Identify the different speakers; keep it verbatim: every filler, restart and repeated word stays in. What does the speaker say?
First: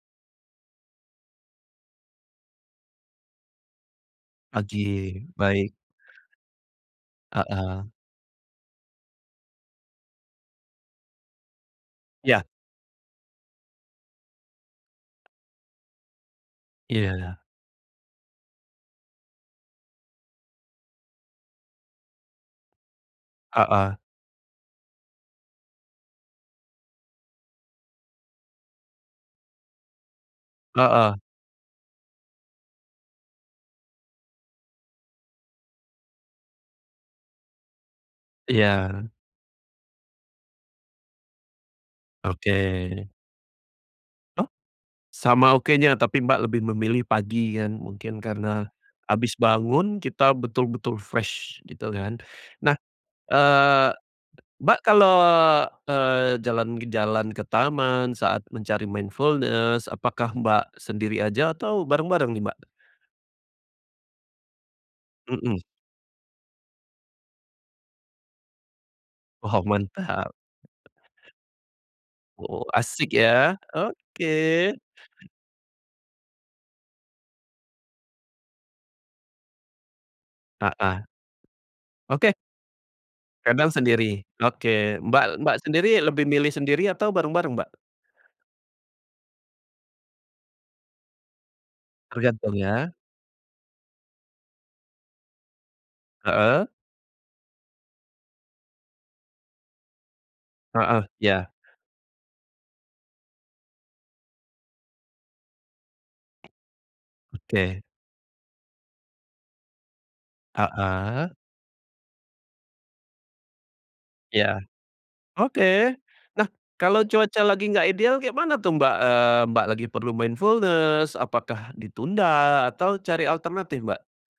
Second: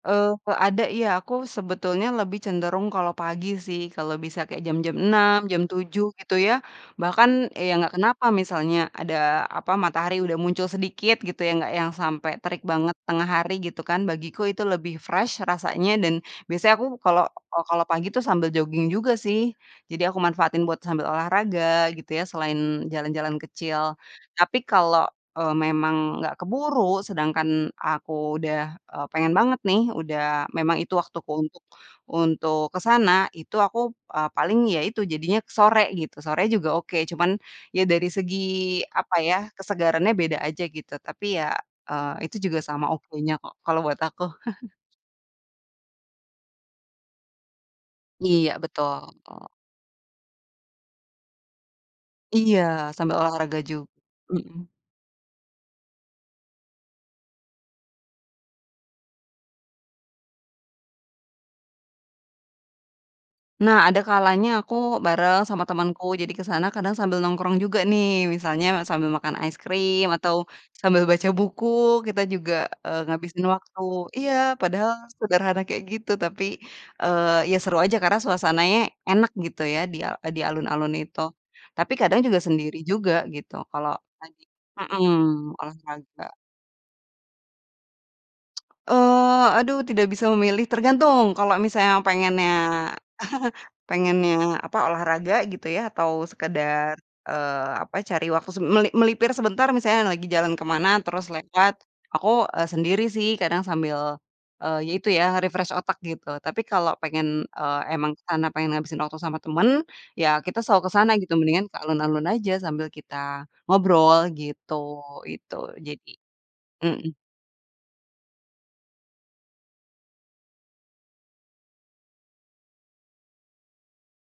Speaker 1: Eee, kok ada ya, aku sebetulnya lebih cenderung kalau pagi sih, kalau bisa kayak jam-jam
Speaker 2: Pagi,
Speaker 1: enam, jam
Speaker 2: baik.
Speaker 1: tujuh gitu ya, bahkan ya
Speaker 2: Heeh.
Speaker 1: enggak kenapa misalnya ada, apa, matahari udah muncul sedikit gitu yang enggak yang sampai
Speaker 2: Ya.
Speaker 1: terik banget tengah hari gitu kan, bagiku itu lebih fresh rasanya dan biasanya aku kalo
Speaker 2: Iya.
Speaker 1: oh, kalo pagi tuh sambil jogging juga sih, jadi aku manfaatin buat sambil olahraga gitu ya selain jalan-jalan kecil.
Speaker 2: Heeh.
Speaker 1: Tapi kalo eee, memang enggak keburu, sedangkan aku udah eee, pengen banget nih, udah memang itu
Speaker 2: Heeh.
Speaker 1: waktuku untuk untuk ke sana, itu aku eee, paling ya itu jadinya ke sore gitu, sore juga oke, cuman, ya dari segi,
Speaker 2: Iya.
Speaker 1: apa ya, kesegarannya beda aja gitu, tapi ya eee, itu
Speaker 2: Oke.
Speaker 1: juga sama okenya kok kalau buat aku.
Speaker 2: Oh? Sama okenya tapi Mbak lebih memilih pagi kan mungkin
Speaker 1: Iya
Speaker 2: karena,
Speaker 1: betul
Speaker 2: habis
Speaker 1: tul.
Speaker 2: bangun kita betul-betul fresh gitu kan.
Speaker 1: Iya,
Speaker 2: Nah,
Speaker 1: sambil olahraga jug.
Speaker 2: eee,
Speaker 1: Hmm.
Speaker 2: Mbak kalau, eee, jalan-kejalan ke taman saat mencari mindfulness apakah Mbak sendiri aja atau bareng-bareng nih Mbak?
Speaker 1: Nah adakalanya aku bareng
Speaker 2: Hmm.
Speaker 1: sama temenku, jadi ke sana kadang sambil nongkrong juga nih, misalnya sambil makan es
Speaker 2: Wow
Speaker 1: krim,
Speaker 2: mantap!
Speaker 1: atau sambil baca buku, eee, kita juga
Speaker 2: Wow, asik
Speaker 1: ngabisin
Speaker 2: ya.
Speaker 1: waktu. Iya,
Speaker 2: Oke.
Speaker 1: padahal sederhana kayak gitu. Tapi, eee, ya seru aja karena suasananya enak gitu ya di al eee, di alun-alun
Speaker 2: Heeh.
Speaker 1: itu. Tapi kadang
Speaker 2: Oke.
Speaker 1: juga sendiri juga gitu,
Speaker 2: Kadang
Speaker 1: kalau
Speaker 2: sendiri?
Speaker 1: lagi
Speaker 2: Oke. Mbak
Speaker 1: mhm,
Speaker 2: Mbak sendiri lebih
Speaker 1: olahraga.
Speaker 2: milih sendiri atau bareng-bareng Mbak?
Speaker 1: Eee, aduh tidak bisa memilih, tergantung kalau misalnya pengennya
Speaker 2: Tergantung ya.
Speaker 1: pengennya apa olahraga gitu ya atau
Speaker 2: Heeh.
Speaker 1: sekedar, eee, apa, cari waktu se me melipir sebentar misalnya lagi jalan ke mana
Speaker 2: Heeh,
Speaker 1: terus
Speaker 2: ya.
Speaker 1: lewat, aku, eee, sendiri sih, kadang sambil, eee, ya itu ya, refresh otak gitu. Tapi kalau pengen, eee,
Speaker 2: Oke.
Speaker 1: emang ke sana, pengen ngabisin waktu sama temen, ya kita
Speaker 2: Ah
Speaker 1: selalu ke sana
Speaker 2: hah.
Speaker 1: gitu, mendingan ke alun-alun aja sambil kita ngobrol
Speaker 2: Ya.
Speaker 1: gitu. Itu,
Speaker 2: Oke.
Speaker 1: jadi.
Speaker 2: Nah, kalau
Speaker 1: Mhm.
Speaker 2: cuaca lagi enggak ideal kayak mana tuh Mbak, eee, Mbak lagi perlu mindfulness, apakah ditunda atau cari alternatif Mbak?